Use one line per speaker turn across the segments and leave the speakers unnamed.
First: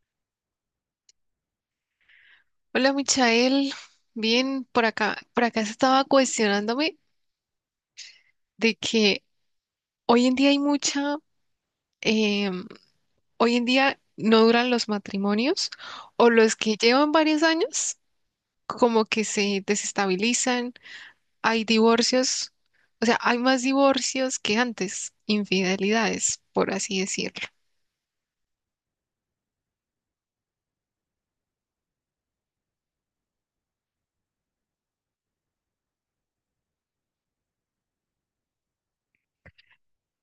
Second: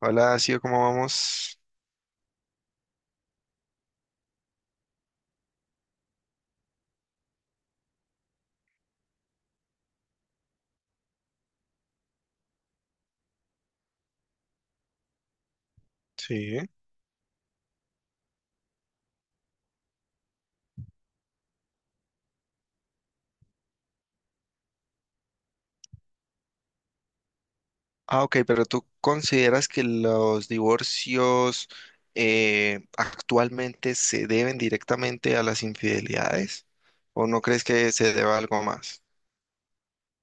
Hola, Sio, ¿cómo vamos?
Hola, Michael. Bien, por acá, se estaba cuestionándome de que hoy en día hay mucha, em, hoy en día no duran los matrimonios o los
Sí.
que llevan varios años como que se desestabilizan, hay divorcios, o sea, hay más divorcios que antes, infidelidades, por así decirlo.
Ah, ok, pero ¿tú consideras que los divorcios actualmente se deben directamente a las infidelidades? ¿O no crees que se deba a algo más?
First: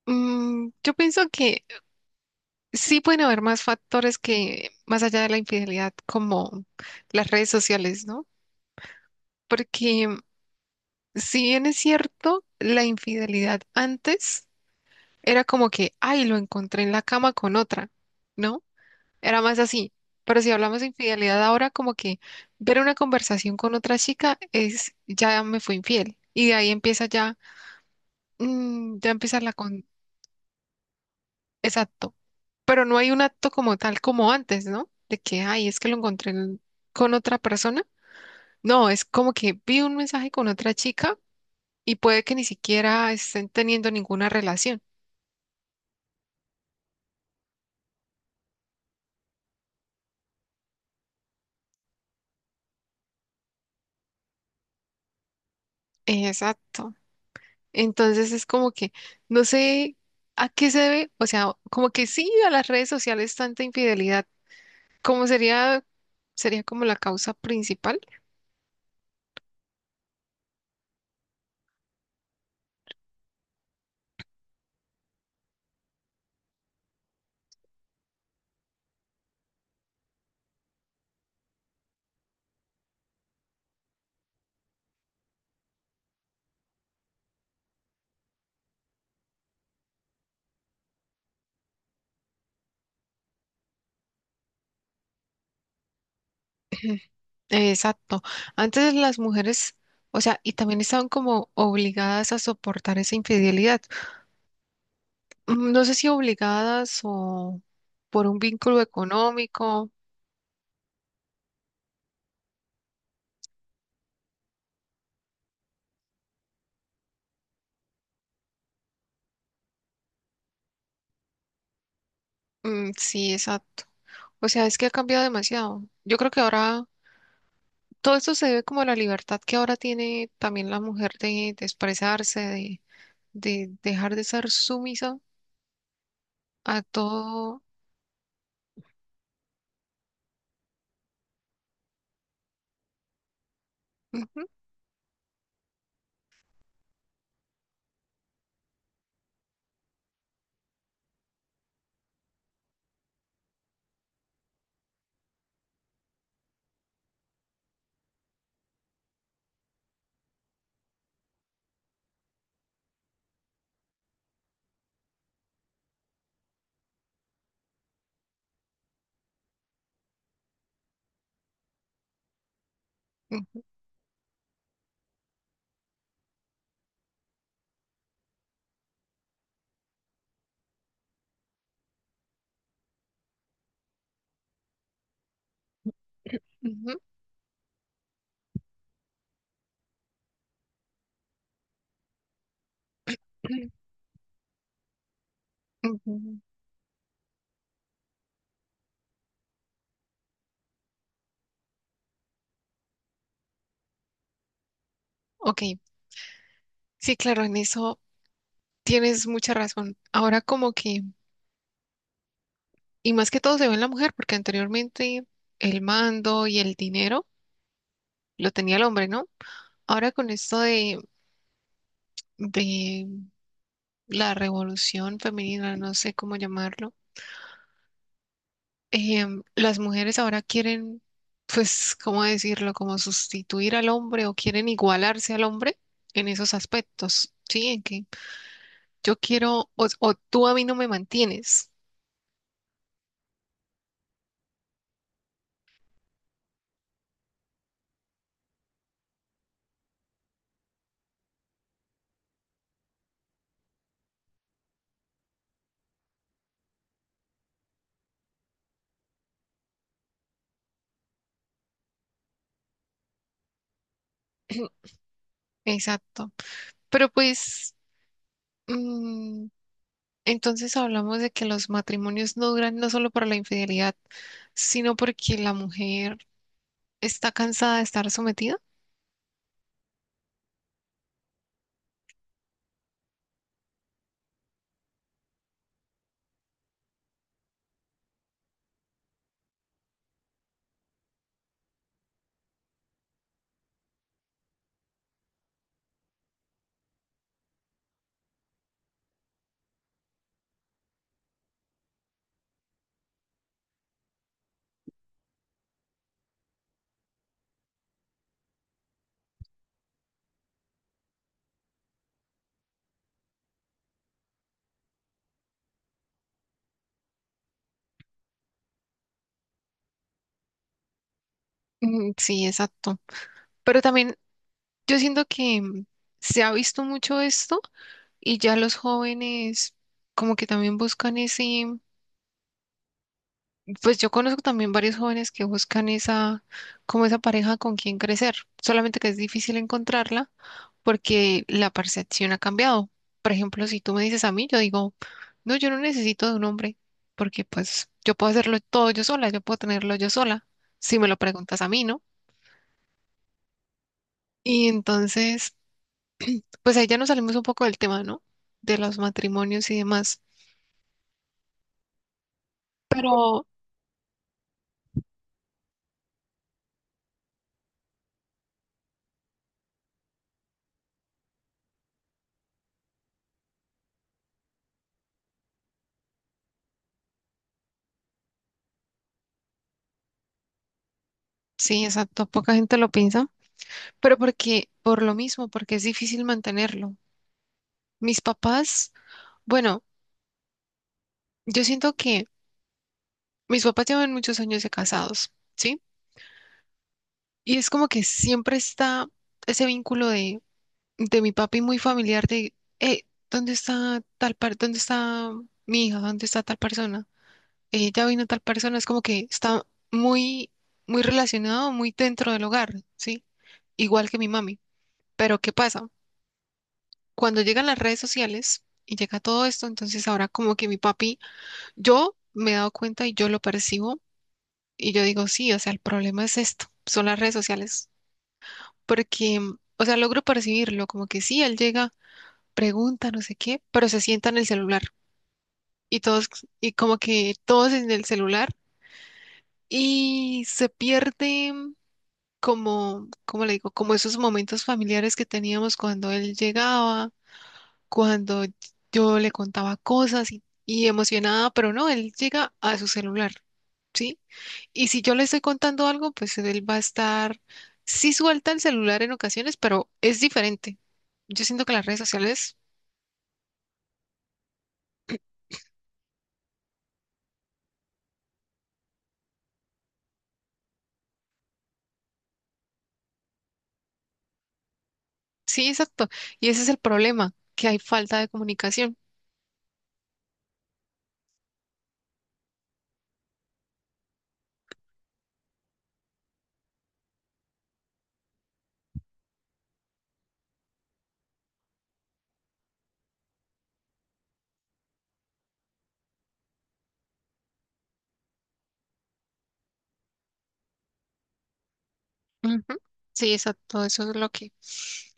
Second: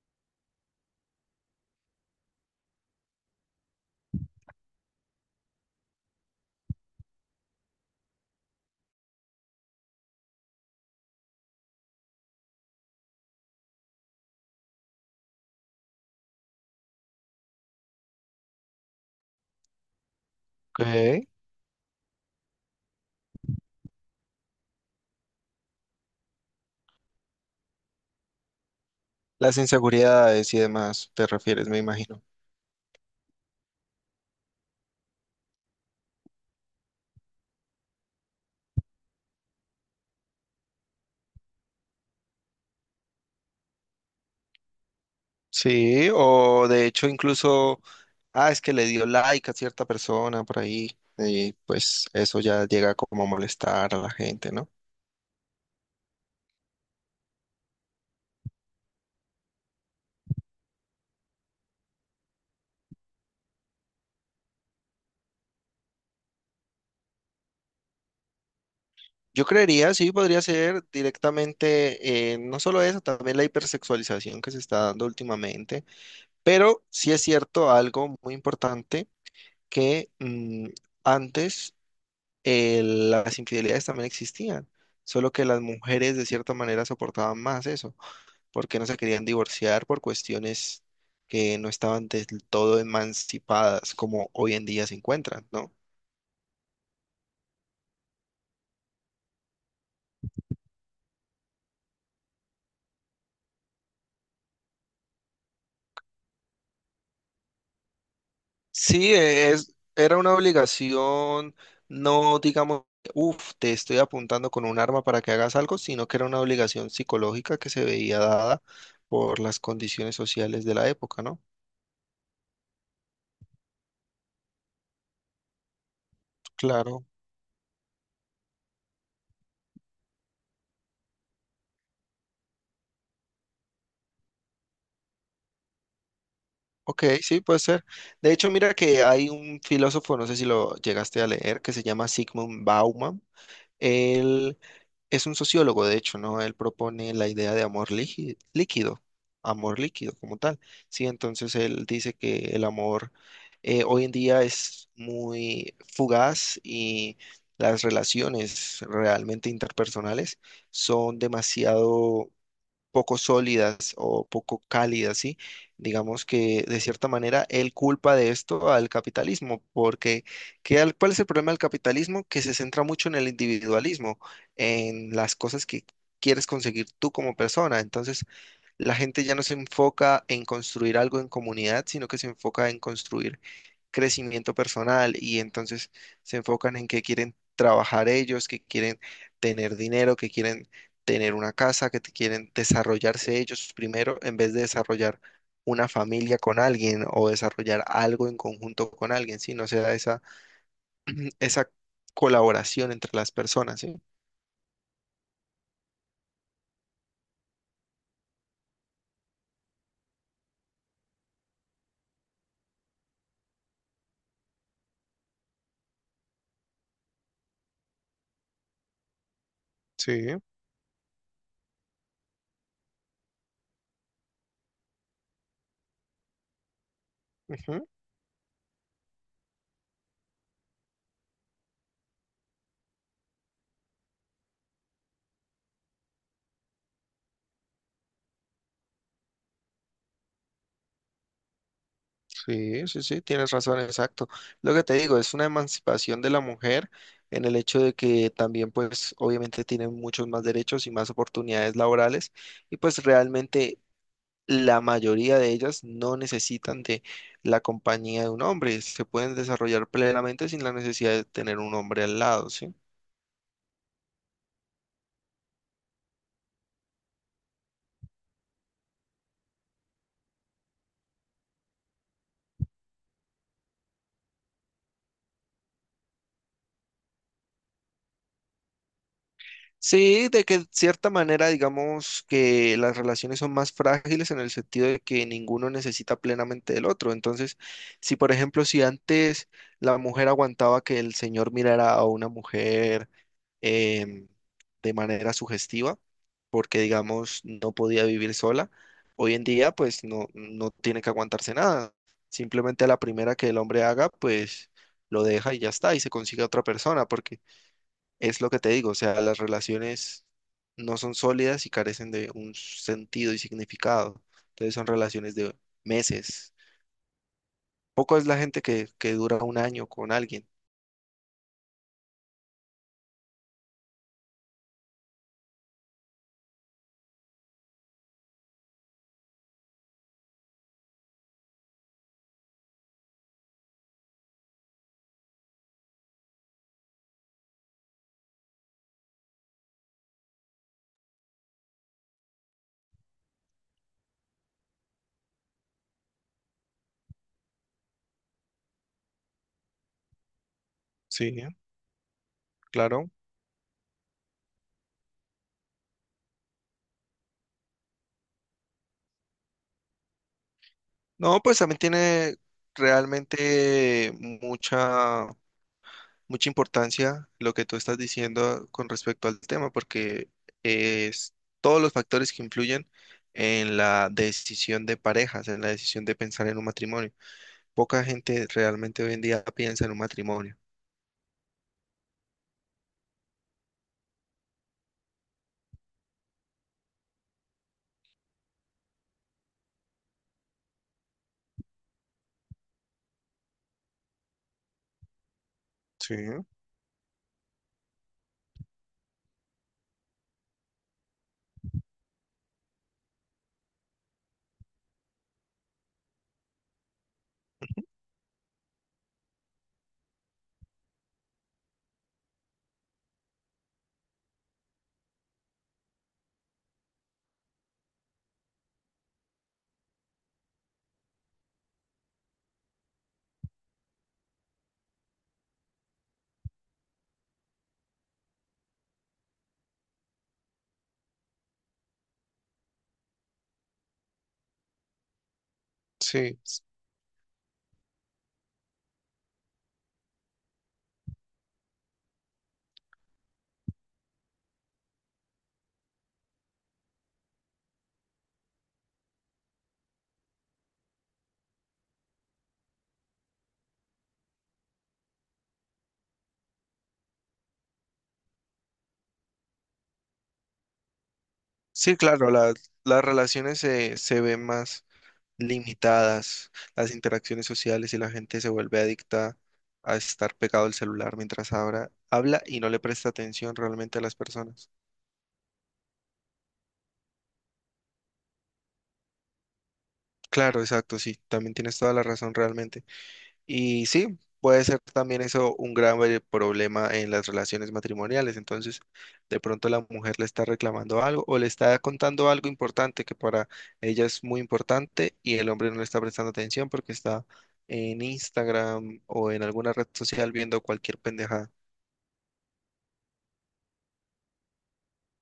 Yo pienso que sí pueden haber más factores que más allá de la infidelidad, como las redes sociales, ¿no? Porque si bien es cierto, la infidelidad antes era como que, ay, lo encontré en la cama con otra, ¿no? Era más así. Pero si hablamos de
Ok.
infidelidad ahora, como que ver una conversación con otra chica es, ya me fue infiel. Y de ahí empieza ya, ya empieza la
Las inseguridades y demás, te refieres, me
Exacto.
imagino.
Pero no hay un acto como tal como antes, ¿no? De que, ay, es que con otra persona. No, es como que vi un mensaje con otra chica y puede que ni siquiera estén teniendo ninguna relación.
Sí. O de hecho incluso, ah, es que le dio like a cierta persona por ahí, y pues eso ya llega como a molestar a la gente, ¿no?
Exacto. Entonces es como que no sé a qué se debe, o sea, como que sí, a las redes sociales tanta infidelidad, como sería, sería como la causa principal.
Yo creería, sí, podría ser directamente, no solo eso, también la hipersexualización que se está dando últimamente, pero sí es cierto algo muy importante que antes las infidelidades también existían, solo que las mujeres de cierta manera soportaban más eso, porque no se querían divorciar por cuestiones que no estaban del todo emancipadas como hoy en día se encuentran, ¿no?
Exacto. Antes las mujeres, o sea, y también estaban como obligadas a soportar esa infidelidad. No sé si obligadas o por un vínculo
Sí,
económico.
era una obligación, no digamos, uff, te estoy apuntando con un arma para que hagas algo, sino que era una obligación psicológica que se veía dada por las condiciones sociales de la época, ¿no?
Sí, exacto. O sea, es que ha cambiado demasiado. Yo creo que ahora
Claro.
todo esto se debe como a la libertad que ahora tiene también la mujer de expresarse, de dejar de ser sumisa a
Ok, sí, puede
todo.
ser. De hecho, mira que hay un filósofo, no sé si lo llegaste a leer, que se llama Sigmund Bauman.
Ujú,
Él es un sociólogo, de hecho, ¿no? Él propone la idea de amor líquido, amor líquido como tal. Sí, entonces él dice que el amor hoy en día es muy fugaz, y las relaciones realmente interpersonales son demasiado poco sólidas o poco cálidas, ¿sí? Digamos que de cierta manera él culpa de esto al capitalismo, porque ¿cuál es el problema del capitalismo? Que se centra mucho en el individualismo, en las cosas que quieres conseguir tú como persona. Entonces, la gente ya no se enfoca en construir algo en comunidad, sino que se enfoca en construir crecimiento personal, y entonces se enfocan en
ujú,
que quieren trabajar ellos, que quieren tener dinero, que quieren tener una casa, quieren desarrollarse
ujú,
ellos primero en vez de desarrollar una familia
ujú.
con alguien o desarrollar algo en conjunto con alguien, ¿sí? No se da esa, esa colaboración entre las personas, ¿sí?
Ok, sí, claro, en eso tienes mucha razón. Ahora como que, y más que todo se ve en la mujer, porque anteriormente el mando y el dinero lo tenía el hombre, ¿no? Ahora con
Sí.
esto de la revolución femenina, no sé cómo llamarlo.
Ujú.
Las mujeres ahora quieren, pues, ¿cómo decirlo? Como sustituir al hombre o quieren igualarse al hombre en esos aspectos, ¿sí? En que yo quiero o tú a mí no me mantienes.
Sí, tienes razón, exacto. Lo que te digo, es una emancipación de la mujer en el hecho de que también, pues, obviamente tienen muchos más derechos y más oportunidades laborales, y pues realmente la mayoría de ellas no necesitan de la compañía de un hombre, se pueden desarrollar plenamente sin la necesidad de tener un hombre al lado, ¿sí?
Exacto. Pero pues, mm, entonces hablamos de que los matrimonios no duran no solo por la infidelidad, sino porque la mujer está cansada de estar sometida.
Sí, de que cierta manera digamos que las relaciones son más frágiles en el sentido de que ninguno necesita plenamente del otro. Entonces, si antes la mujer aguantaba que el señor mirara a una mujer em, de manera sugestiva, porque digamos no podía vivir sola, hoy en día pues no, no tiene que aguantarse nada. Simplemente a la primera que el hombre haga, pues lo deja y ya está, y se consigue a otra persona, porque es lo que te digo, o sea, las relaciones no son sólidas y carecen de un sentido y significado. Entonces son relaciones de meses. Poco es la gente que dura un año con alguien.
Sí, exacto. Pero también yo siento que se ha visto mucho esto. Y ya los jóvenes como que también buscan ese, pues yo conozco también varios jóvenes que buscan esa, como esa pareja con quien crecer, solamente que es difícil encontrarla porque la percepción ha cambiado. Por ejemplo, si tú me dices a mí, yo digo, no, yo no necesito de un hombre porque pues yo puedo hacerlo todo yo sola, yo puedo tenerlo yo sola, si me lo
Sí,
preguntas a mí, ¿no?
claro.
Y entonces, pues ahí ya nos salimos un poco del tema, ¿no? De los matrimonios y demás.
No, pues también tiene
Pero
realmente mucha importancia lo que tú estás diciendo con respecto al tema, porque es todos los factores que influyen en la decisión de parejas, en la decisión de pensar en un matrimonio. Poca gente realmente hoy en día piensa en un matrimonio.
sí, exacto, poca gente lo piensa. Pero porque, por lo mismo, porque es difícil mantenerlo. Mis papás, bueno, yo siento que mis papás llevan muchos años de casados, ¿sí?
Sí,
Y es como que siempre está ese vínculo de mi papi muy familiar de, eh, ¿dónde está tal par, dónde está mi hija? ¿Dónde está tal persona? Ya vino tal persona, es como que está muy, muy relacionado, muy dentro del hogar, ¿sí? Igual que mi mami. Pero ¿qué pasa? Cuando llegan las redes sociales y llega todo esto, entonces ahora como que mi papi, yo me he dado cuenta y yo lo percibo y yo digo, sí, o sea, el problema es esto, son las redes sociales, porque, o sea, logro percibirlo, como que sí, él llega, pregunta, no sé qué, pero se sienta en el celular y todos,
sí,
y como que todos en el celular y se pierde como, ¿cómo le digo? Como esos momentos familiares que teníamos cuando él llegaba, cuando yo le contaba cosas y emocionada, pero no, él llega a su celular, ¿sí? Y si yo le estoy contando algo, pues él va a estar, sí suelta el celular en ocasiones, pero es diferente. Yo siento que las
sí,
redes
claro,
sociales,
las relaciones se ven más limitadas, las interacciones sociales, y la gente se vuelve adicta a estar pegado al celular mientras ahora habla y no le presta atención realmente a las personas.
sí, exacto. Y ese es el problema, que hay falta de comunicación.
Claro, exacto, sí, también tienes toda la razón realmente. Y sí, puede ser también eso un grave problema en las relaciones matrimoniales. Entonces, de pronto la mujer le está reclamando algo o le está contando algo importante que para ella es muy importante, y el hombre no le está prestando atención porque está en Instagram o en alguna red social viendo cualquier pendejada.
Ujú. Sí, exacto, eso es lo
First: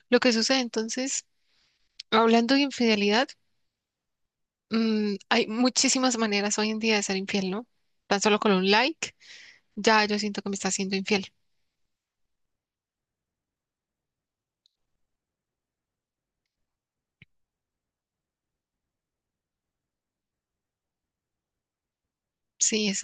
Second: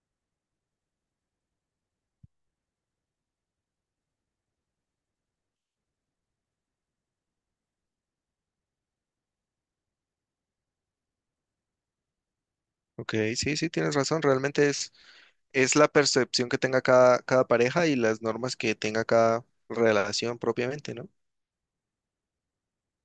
lo que sucede. Entonces, hablando de infidelidad, hay muchísimas maneras hoy en día de ser infiel, ¿no? Tan solo con un like. Ya yo siento que me está siendo infiel.
Ok, sí, sí, tienes razón. Realmente es la percepción que tenga cada pareja y las normas que tenga cada relación propiamente, ¿no?
Sí, es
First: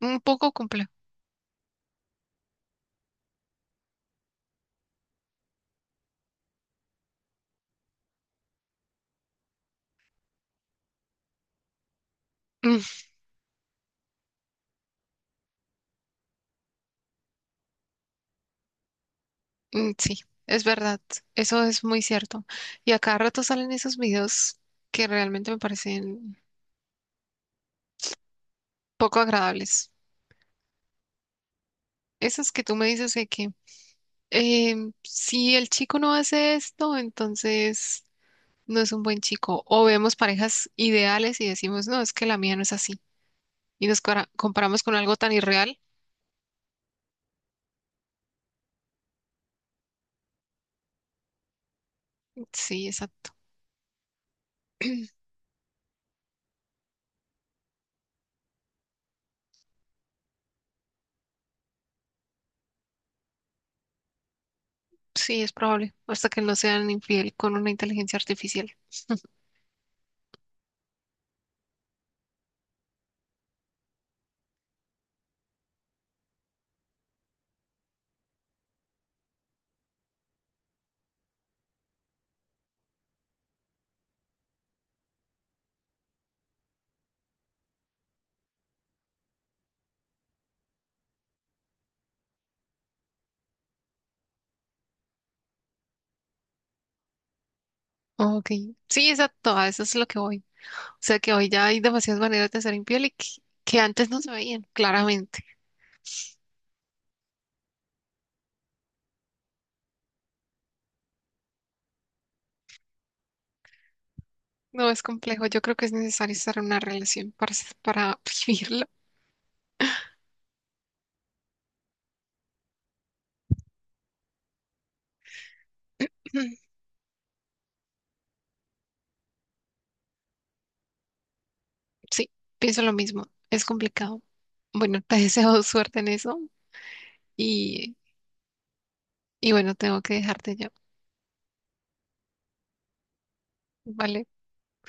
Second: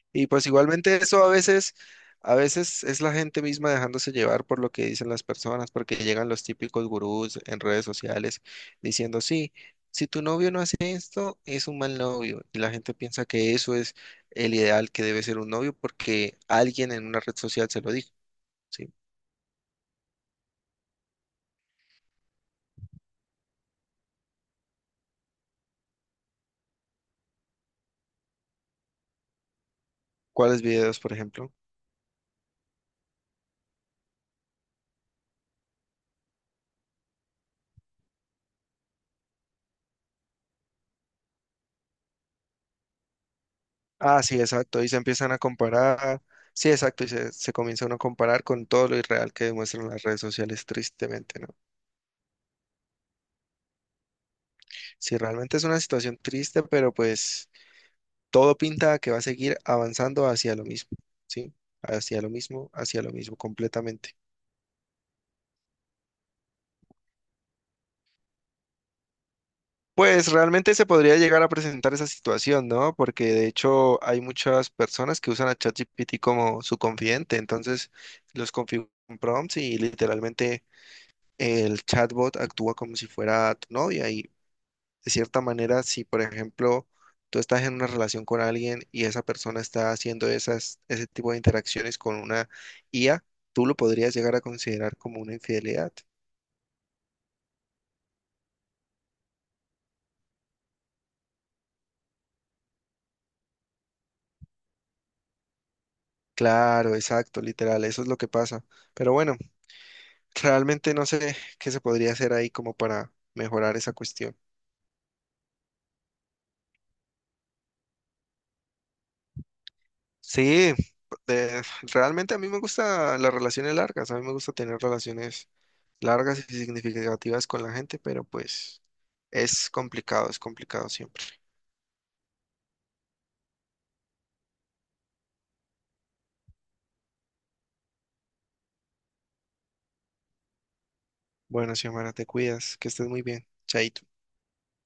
un
Y pues
poco complejo.
igualmente eso a veces es la gente misma dejándose llevar por lo que dicen las personas, porque llegan los típicos gurús en redes sociales diciendo, sí, si tu novio no hace esto, es un mal novio. Y la
Mm,
gente piensa que eso es el ideal que debe ser un novio porque alguien en una red social se lo dijo, ¿sí?
sí, es verdad. Eso es muy cierto. Y a cada rato salen esos videos que realmente me parecen poco agradables.
¿Cuáles videos, por ejemplo?
Esos que tú me dices de que si el chico no hace esto, entonces no es un buen chico. O vemos parejas ideales y decimos, no, es que la mía no es así. Y nos
Ah, sí,
comparamos
exacto. Y
con
se
algo
empiezan
tan
a
irreal.
comparar. Sí, exacto. Y se comienza uno a comparar con todo lo irreal que demuestran las redes sociales, tristemente, ¿no?
Sí, exacto.
Sí, realmente es una situación triste, pero pues todo pinta a que va a seguir avanzando hacia lo mismo, ¿sí? Hacia lo mismo, completamente.
Sí, es probable. Hasta que no sean infiel con una inteligencia artificial.
Pues realmente se podría llegar a presentar esa situación, ¿no? Porque de hecho hay muchas personas que usan a ChatGPT como su confidente, entonces los configuran prompts y literalmente el chatbot actúa como si fuera tu novia, y de cierta manera, si por ejemplo tú estás en una relación con alguien y esa persona está haciendo ese tipo de interacciones con una IA, tú lo podrías llegar a considerar como una infidelidad.
Ok, sí, exacto, a eso es lo que voy. O sea que hoy ya hay demasiadas maneras de ser infiel que antes no se veían, claramente.
Claro, exacto, literal, eso es lo que pasa. Pero bueno, realmente no sé qué se podría hacer ahí como para mejorar esa cuestión.
No es complejo, yo creo que es necesario estar en una relación para, para vivirlo.
Sí, de- realmente a mí me gustan las relaciones largas, a mí me gusta tener relaciones largas y significativas con la gente, pero pues es complicado siempre.
Sí, pienso lo mismo, es complicado. Bueno, te deseo suerte en eso y, y bueno, tengo que dejarte ya.
Bueno, Xiomara, te cuidas, que estés muy bien. Chaito.
Vale.